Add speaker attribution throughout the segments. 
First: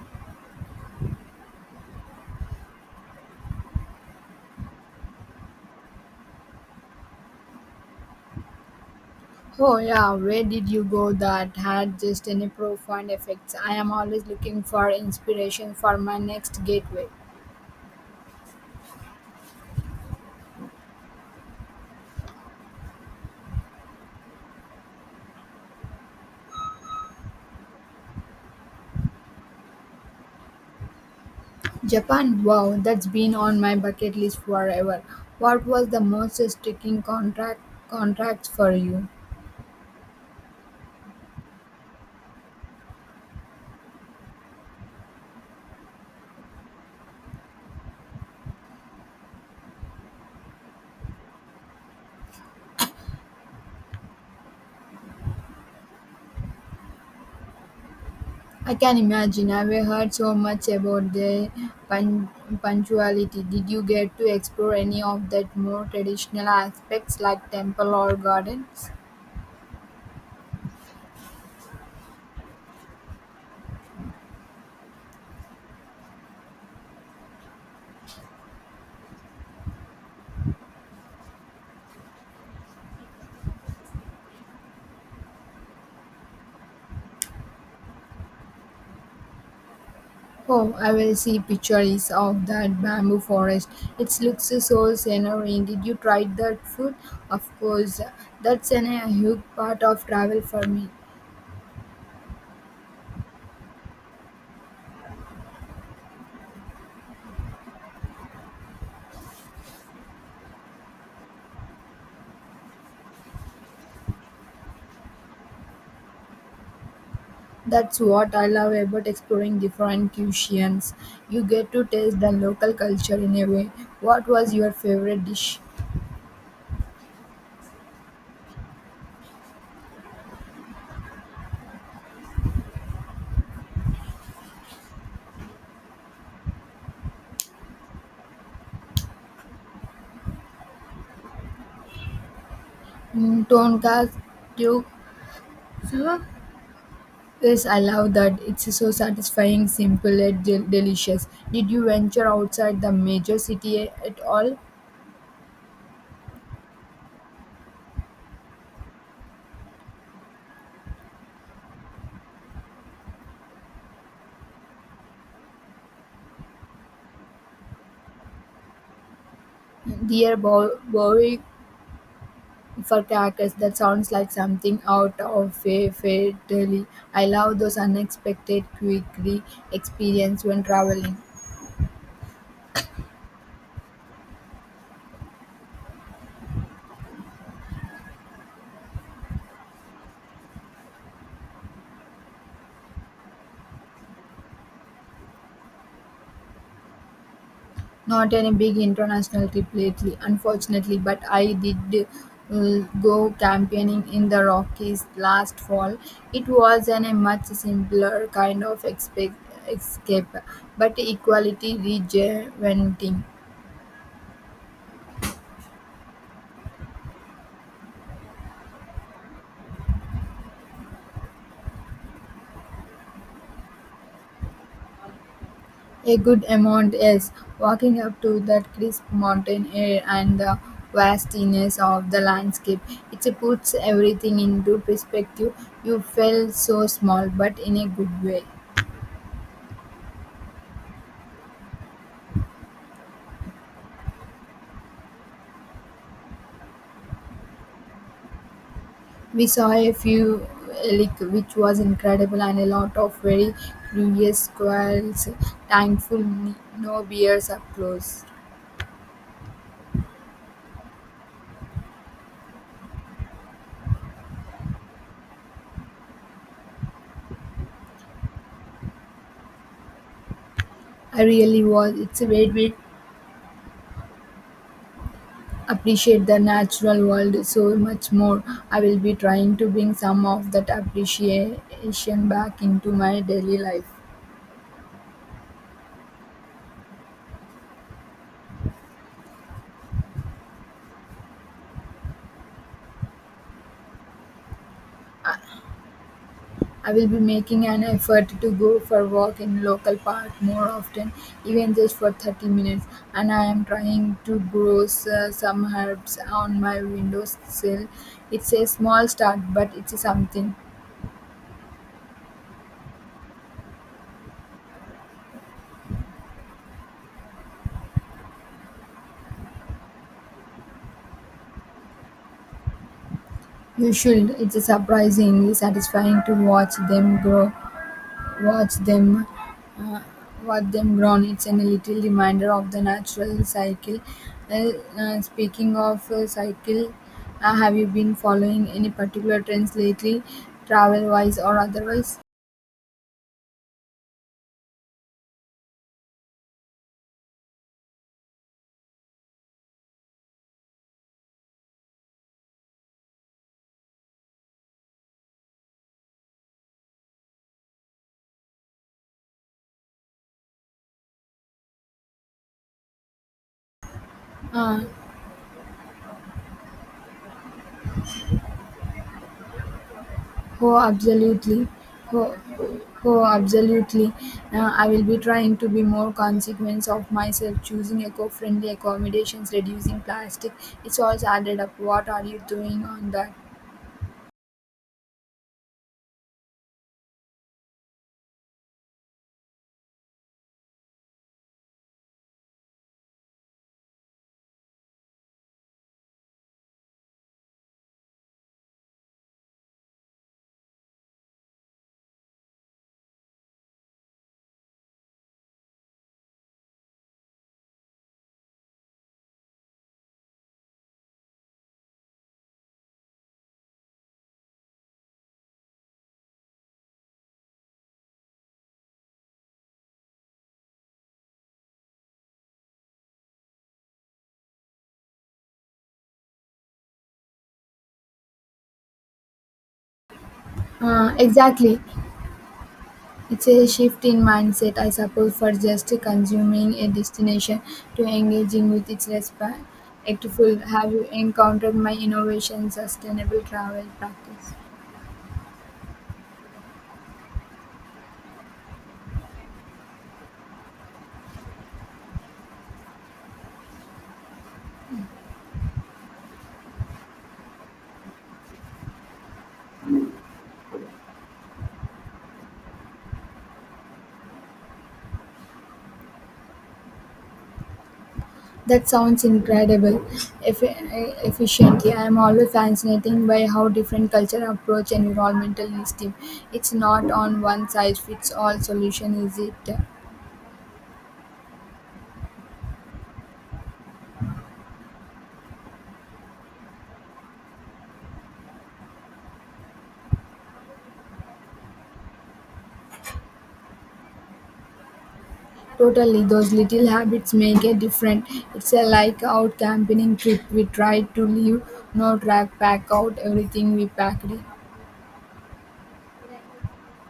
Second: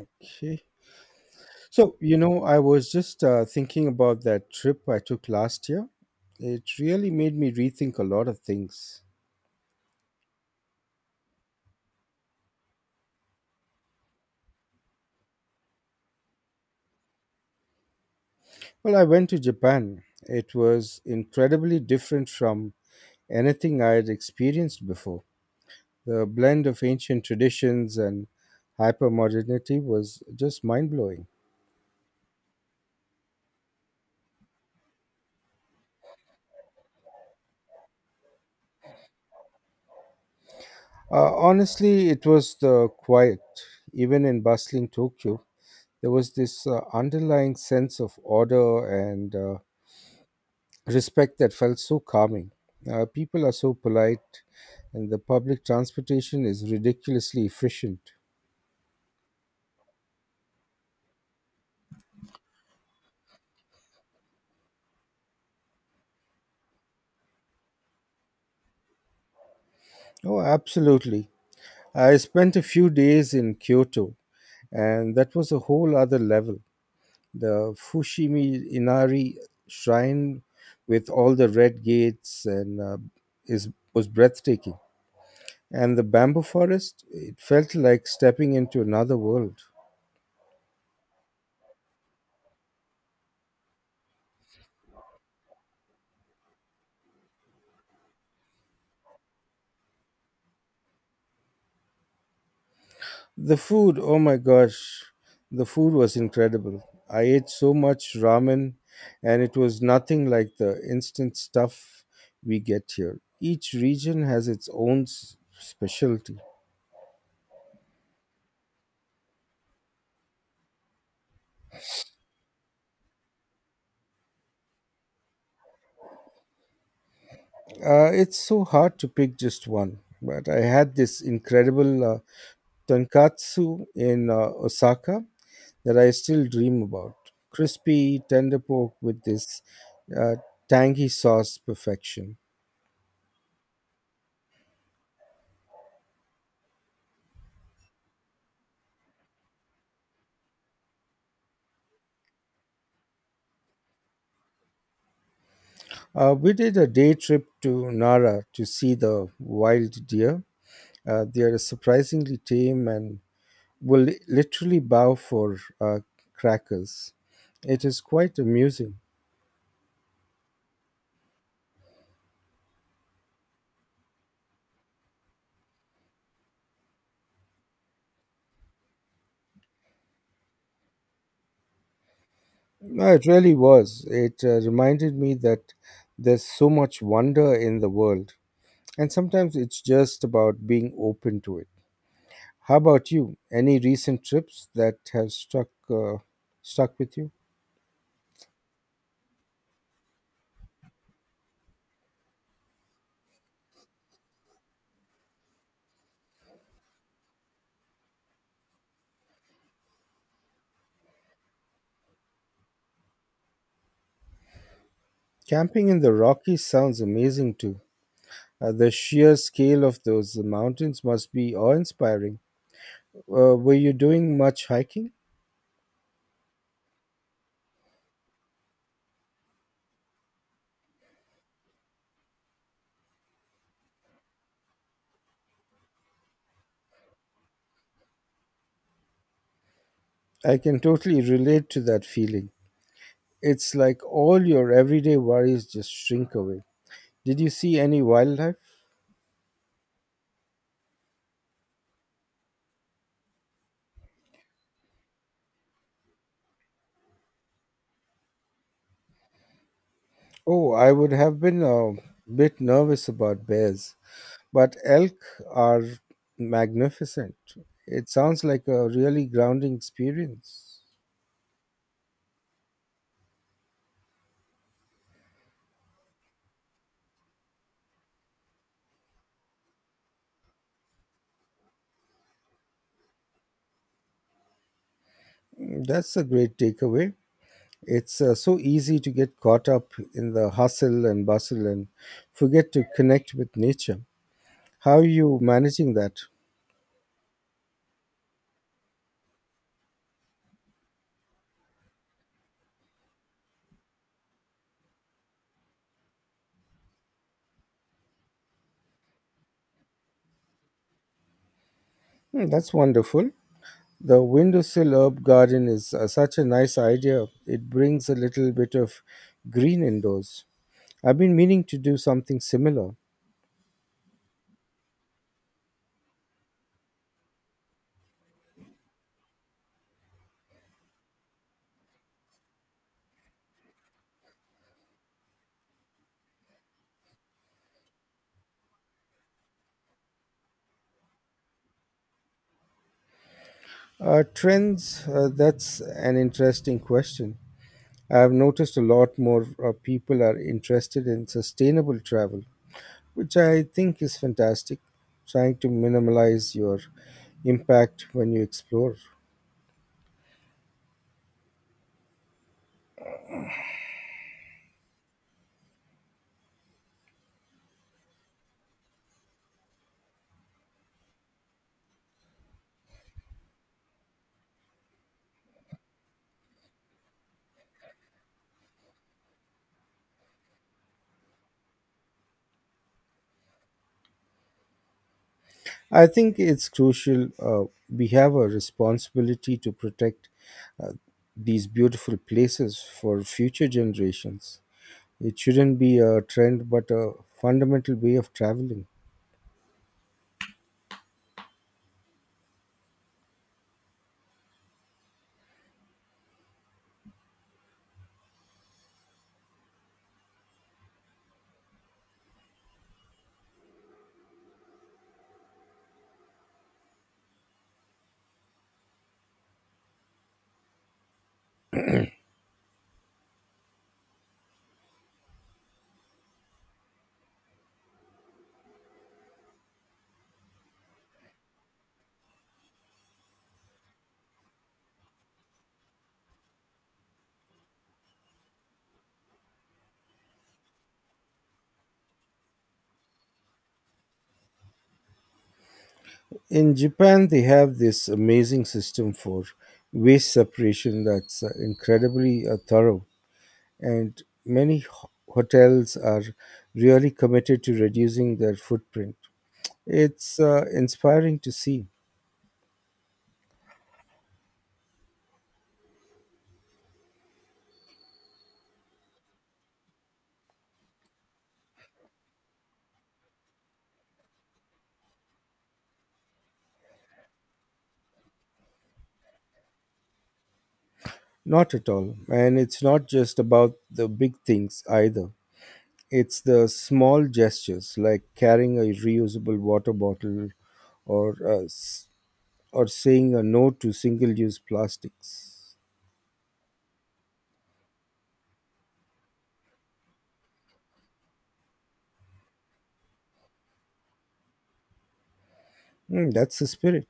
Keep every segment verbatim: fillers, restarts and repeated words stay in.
Speaker 1: Okay. So, you know, I was just uh, thinking about that trip I took last year. It really made me rethink a lot of things.
Speaker 2: Oh yeah, where did you go that had just any profound effects? I am always looking for inspiration for my next gateway.
Speaker 1: Well, I went to Japan. It was incredibly different from anything I had experienced before. The blend of ancient traditions and hypermodernity was just mind blowing.
Speaker 2: Japan, wow, that's been on my bucket list forever. What was the most striking contract contracts for you?
Speaker 1: Uh, honestly, it was the quiet. Even in bustling Tokyo, there was this uh, underlying sense of order and uh, respect that felt so calming. Uh, people are so polite, and the public transportation is ridiculously efficient.
Speaker 2: I can imagine. I've heard so much about the pun- punctuality. Did you get to explore any of that more traditional aspects like temple or gardens?
Speaker 1: Oh, absolutely. I spent a few days in Kyoto, and that was a whole other level. The Fushimi Inari shrine with all the red gates and uh, is was breathtaking. And the bamboo forest, it felt like stepping into another world.
Speaker 2: Oh, I will see pictures of that bamboo forest. It looks so scenery. Did you try that food? Of course, that's an, a huge part of travel for me.
Speaker 1: The food, oh my gosh, the food was incredible. I ate so much ramen, and it was nothing like the instant stuff we get here. Each region has its own s- specialty.
Speaker 2: That's what I love about exploring different cuisines. You get to taste the local culture in a way. What was your favorite dish?
Speaker 1: Uh, it's so hard to pick just one, but I had this incredible uh, tonkatsu in uh, Osaka that I still dream about. Crispy, tender pork with this uh, tangy sauce, perfection.
Speaker 2: Mm, tonkatsu. Huh? Yes, I love that. It's so satisfying, simple, and del- delicious. Did you venture outside the major city at all?
Speaker 1: Uh, we did a day trip to Nara to see the wild deer. Uh, they are surprisingly tame and will li- literally bow for uh, crackers. It is quite amusing.
Speaker 2: Dear are bow- bowing for crackers. That sounds like something out of a fairy tale. I love those unexpected quickly experience when traveling.
Speaker 1: No, it really was. It uh, reminded me that there's so much wonder in the world, and sometimes it's just about being open to it. How about you? Any recent trips that have stuck uh, stuck with you?
Speaker 2: Not any big international trip lately, unfortunately, but I did uh, go campaigning in the Rockies last fall. It was an, a much simpler kind of expect, escape, but equally rejuvenating.
Speaker 1: Camping in the Rockies sounds amazing too. Uh, the sheer scale of those mountains must be awe inspiring. Uh, were you doing much hiking?
Speaker 2: A good amount, yes. Walking up to that crisp mountain air and the vastiness of the landscape, it puts everything into perspective. You felt so small, but in a good way.
Speaker 1: I can totally relate to that feeling. It's like all your everyday worries just shrink away. Did you see any wildlife?
Speaker 2: We saw a few elk, which was incredible, and a lot of very curious squirrels. Thankful, no bears up close.
Speaker 1: Oh, I would have been a bit nervous about bears, but elk are magnificent. It sounds like a really grounding experience.
Speaker 2: I really was. It's a great way appreciate the natural world so much more. I will be trying to bring some of that appreciation back into my daily life.
Speaker 1: Mm, that's a great takeaway. It's uh, so easy to get caught up in the hustle and bustle and forget to connect with nature. How are you managing that?
Speaker 2: I will be making an effort to go for a walk in local park more often, even just for thirty minutes. And I am trying to grow s- uh, some herbs on my windowsill. It's a small start, but it's something.
Speaker 1: Hmm, that's wonderful. The windowsill herb garden is uh, such a nice idea. It brings a little bit of green indoors. I've been meaning to do something similar.
Speaker 2: You should. It's surprisingly satisfying to watch them grow. Watch them, uh, watch them grown. It's an, a little reminder of the natural cycle. Uh, uh, speaking of uh, cycle, uh, have you been following any particular trends lately, travel-wise or otherwise?
Speaker 1: Uh, trends, uh, that's an interesting question. I have noticed a lot more uh, people are interested in sustainable travel, which I think is fantastic, trying to minimize your impact when you explore.
Speaker 2: Uh, oh, absolutely. Oh, oh absolutely. Uh, I will be trying to be more consequence of myself, choosing eco-friendly accommodations, reducing plastic. It's all added up. What are you doing on that?
Speaker 1: I think it's crucial. Uh, we have a responsibility to protect uh, these beautiful places for future generations. It shouldn't be a trend, but a fundamental way of traveling.
Speaker 2: Uh, exactly. It's a shift in mindset, I suppose, for just consuming a destination to engaging with its respectful. Have you encountered my innovation sustainable travel practice?
Speaker 1: In Japan, they have this amazing system for waste separation that's uh, incredibly uh, thorough, and many ho- hotels are really committed to reducing their footprint. It's uh, inspiring to see.
Speaker 2: That sounds incredible. Eff- efficiently, I am always fascinated by how different culture approach environmental issues. It's not on one size fits all solution, is it?
Speaker 1: Not at all. And it's not just about the big things either. It's the small gestures like carrying a reusable water bottle or uh, s- or saying a no to single-use plastics.
Speaker 2: Totally, those little habits make a difference. It's a like out camping trip. We try to leave no track, pack out everything we packed in.
Speaker 1: Mm, that's the spirit.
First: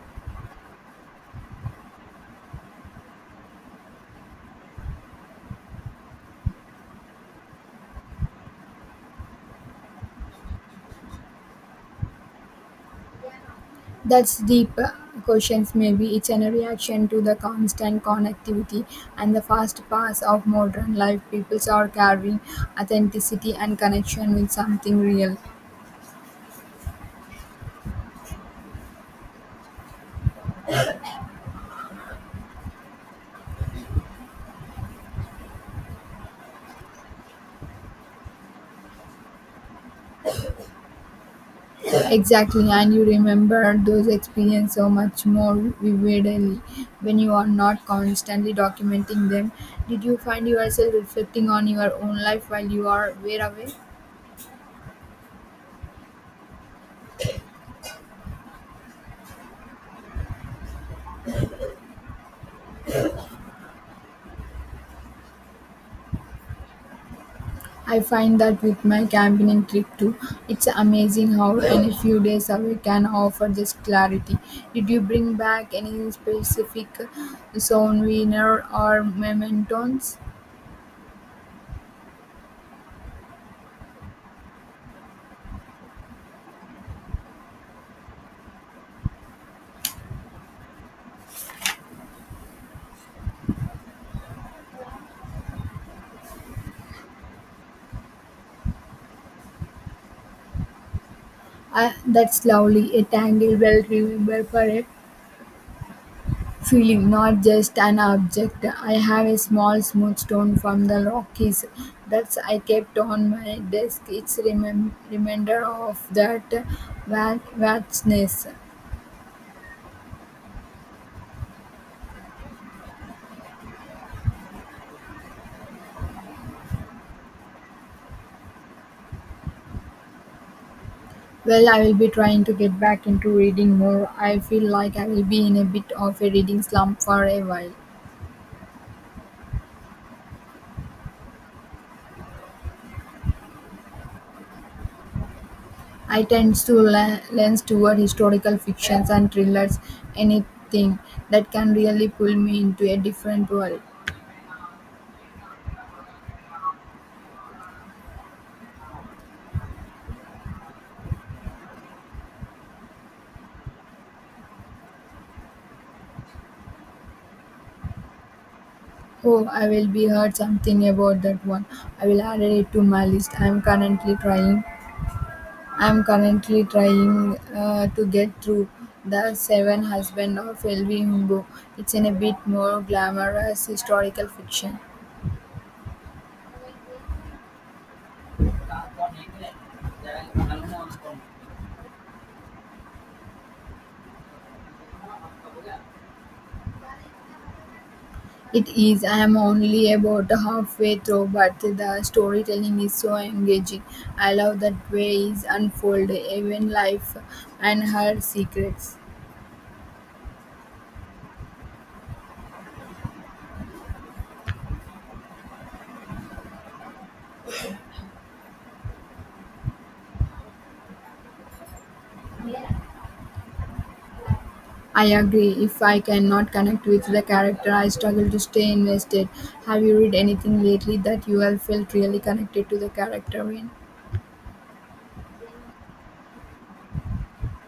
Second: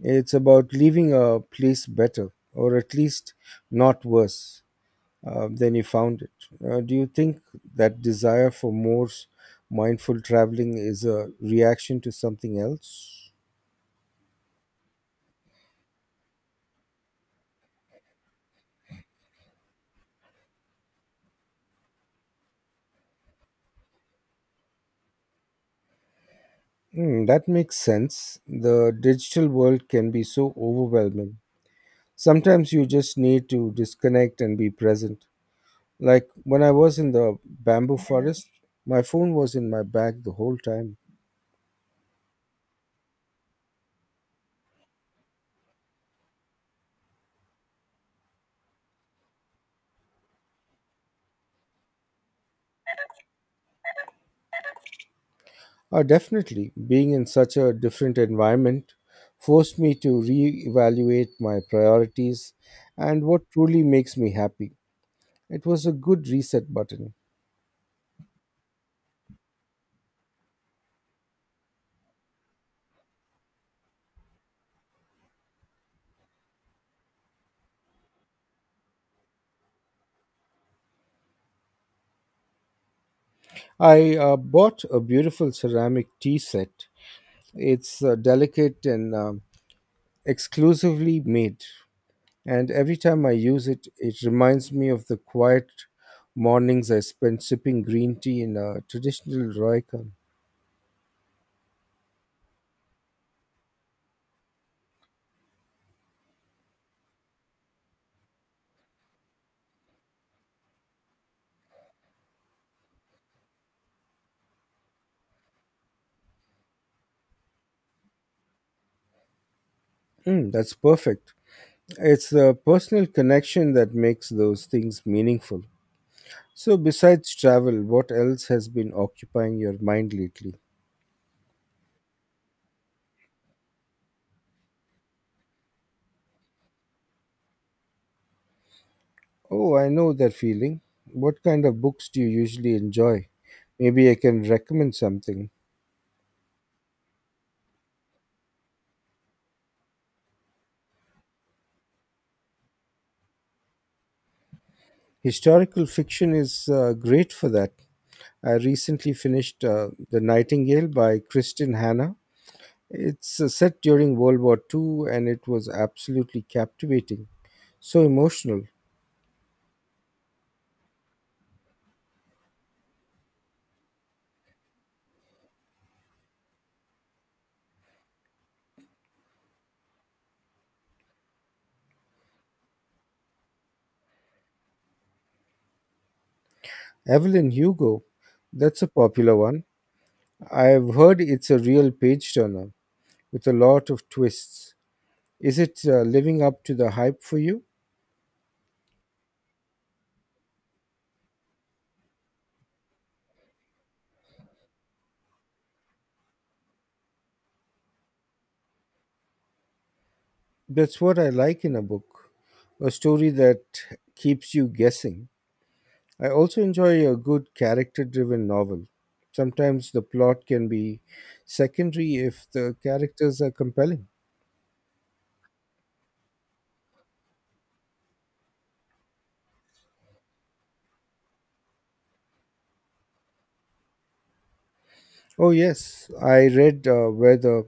Speaker 1: It's about leaving a place better, or at least not worse uh, then you found it. Uh, do you think that desire for more s- mindful traveling is a reaction to something else?
Speaker 2: That's deep uh, questions. Maybe it's a reaction to the constant connectivity and the fast pace of modern life. People are carving authenticity and connection with something real.
Speaker 1: Hmm, that makes sense. The digital world can be so overwhelming. Sometimes you just need to disconnect and be present. Like when I was in the bamboo forest, my phone was in my bag the whole time.
Speaker 2: Exactly, and you remember those experiences so much more vividly when you are not constantly documenting them. Did you find yourself reflecting on your own life while you are were away?
Speaker 1: Uh, definitely, being in such a different environment forced me to reevaluate my priorities and what truly makes me happy. It was a good reset button.
Speaker 2: I find that with my campaigning trip too, it's amazing how any few days away can offer this clarity. Did you bring back any specific souvenir or mementos?
Speaker 1: I uh, bought a beautiful ceramic tea set. It's uh, delicate and um, exclusively made, and every time I use it, it reminds me of the quiet mornings I spent sipping green tea in a traditional Roycan.
Speaker 2: I, that's lovely, a tangled well remembered for forever. Feeling, not just an object. I have a small smooth stone from the Rockies that I kept on my desk. It's remem- reminder of that va- vastness.
Speaker 1: Mm, that's perfect. It's the personal connection that makes those things meaningful. So, besides travel, what else has been occupying your mind lately?
Speaker 2: Well, I will be trying to get back into reading more. I feel like I will be in a bit of a reading slump for a while.
Speaker 1: Oh, I know that feeling. What kind of books do you usually enjoy? Maybe I can recommend something.
Speaker 2: I tend to le- lens toward historical fictions and thrillers, anything that can really pull me into a different world.
Speaker 1: Historical fiction is uh, great for that. I recently finished uh, The Nightingale by Kristin Hanna. It's uh, set during World War two, and it was absolutely captivating. So emotional.
Speaker 2: Oh, I will be heard something about that one. I will add it to my list. I am currently trying. I am currently trying uh, to get through the Seven Husband of L V. Humbo. It's in a bit more glamorous historical fiction.
Speaker 1: Evelyn Hugo, that's a popular one. I've heard it's a real page turner with a lot of twists. Is it uh, living up to the hype for you?
Speaker 2: It is. I am only about halfway through, but the storytelling is so engaging. I love that way is unfolded, even life and her secrets.
Speaker 1: That's what I like in a book, a story that keeps you guessing. I also enjoy a good character driven novel. Sometimes the plot can be secondary if the characters are compelling.
Speaker 2: I agree. If I cannot connect with the character, I struggle to stay invested. Have you read anything lately that you have felt really connected to the character in?
Speaker 1: Oh, yes, I read uh, Where the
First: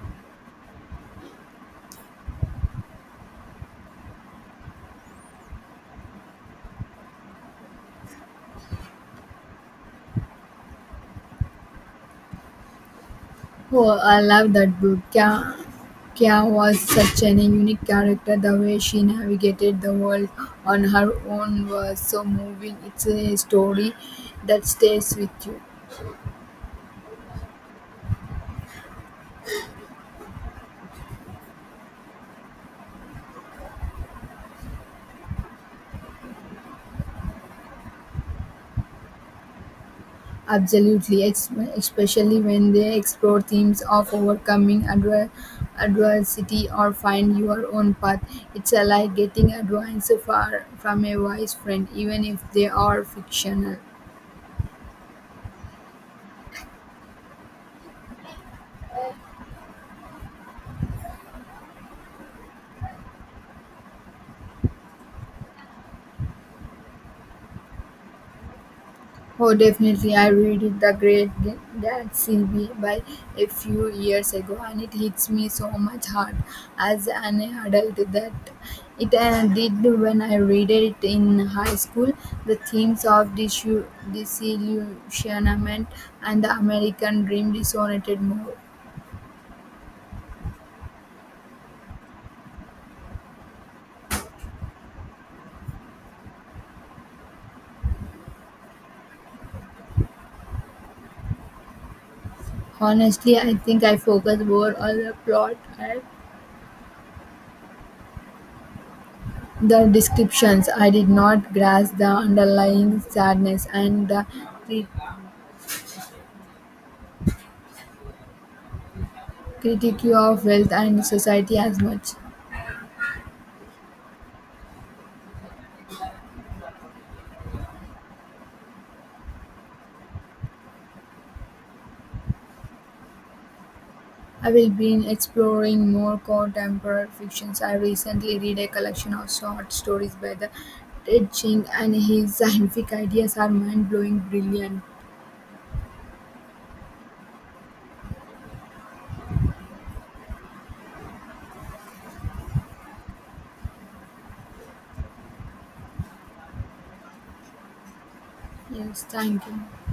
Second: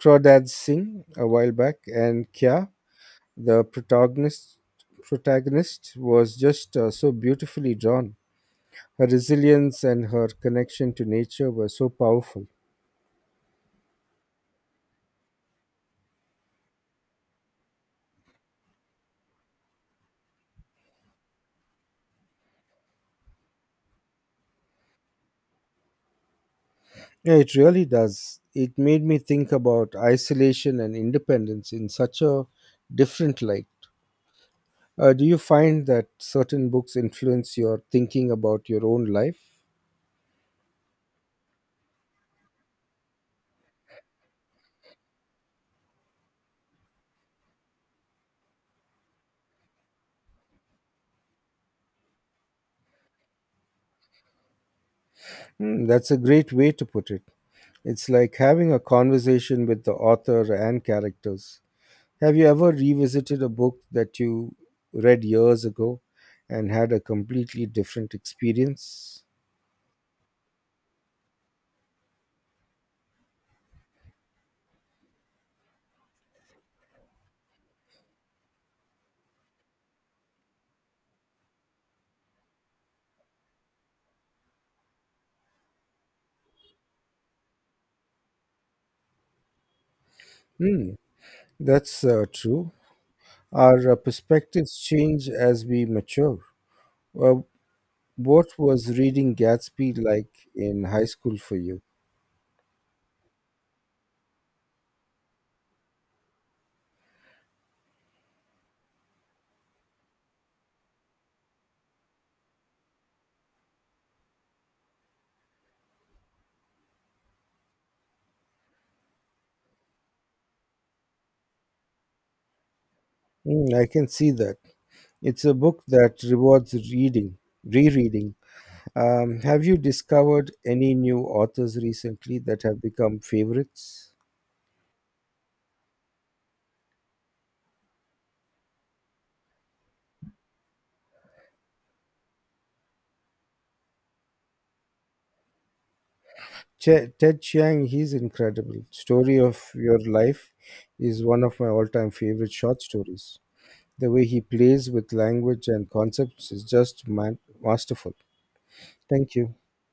Speaker 1: Crawdads Sing a while back, and Kya, the protagonist protagonist was just uh, so beautifully drawn. Her resilience and her connection to nature were so powerful.
Speaker 2: Oh, I love that book. Kya, Kya was such an unique character. The way she navigated the world on her own was so moving. It's a story that stays with you.
Speaker 1: Yeah, it really does. It made me think about isolation and independence in such a different light. Uh, do you find that certain books influence your thinking about your own life?
Speaker 2: Absolutely, ex- especially when they explore themes of overcoming adver- adversity or find your own path. It's a like getting advice far- from a wise friend, even if they are fictional.
Speaker 1: Hmm, that's a great way to put it. It's like having a conversation with the author and characters. Have you ever revisited a book that you read years ago and had a completely different experience?
Speaker 2: Oh, definitely. I read it, The Great Ga- Gatsby by a few years ago, and it hits me so much hard as an adult that it uh, did when I read it in high school. The themes of disu- disillusionment and the American dream resonated more.
Speaker 1: Hmm, that's uh, true. Our uh, perspectives change as we mature. Well, what was reading Gatsby like in high school for you?
Speaker 2: Honestly, I think I focused more on the plot and the descriptions. I did not grasp the underlying sadness and the critique of wealth and society as much.
Speaker 1: Hmm, I can see that. It's a book that rewards reading, rereading. Um, have you discovered any new authors recently that have become favorites?
Speaker 2: I will be exploring more contemporary fictions. I recently read a collection of short stories by the Ted Ching and his scientific ideas are mind blowing brilliant.
Speaker 1: Che- Ted Chiang, he's incredible. Story of Your Life is one of my all time favorite short stories. The way he plays with language and concepts is just man- masterful.
Speaker 2: Yes,
Speaker 1: Thank
Speaker 2: thank
Speaker 1: you.
Speaker 2: you.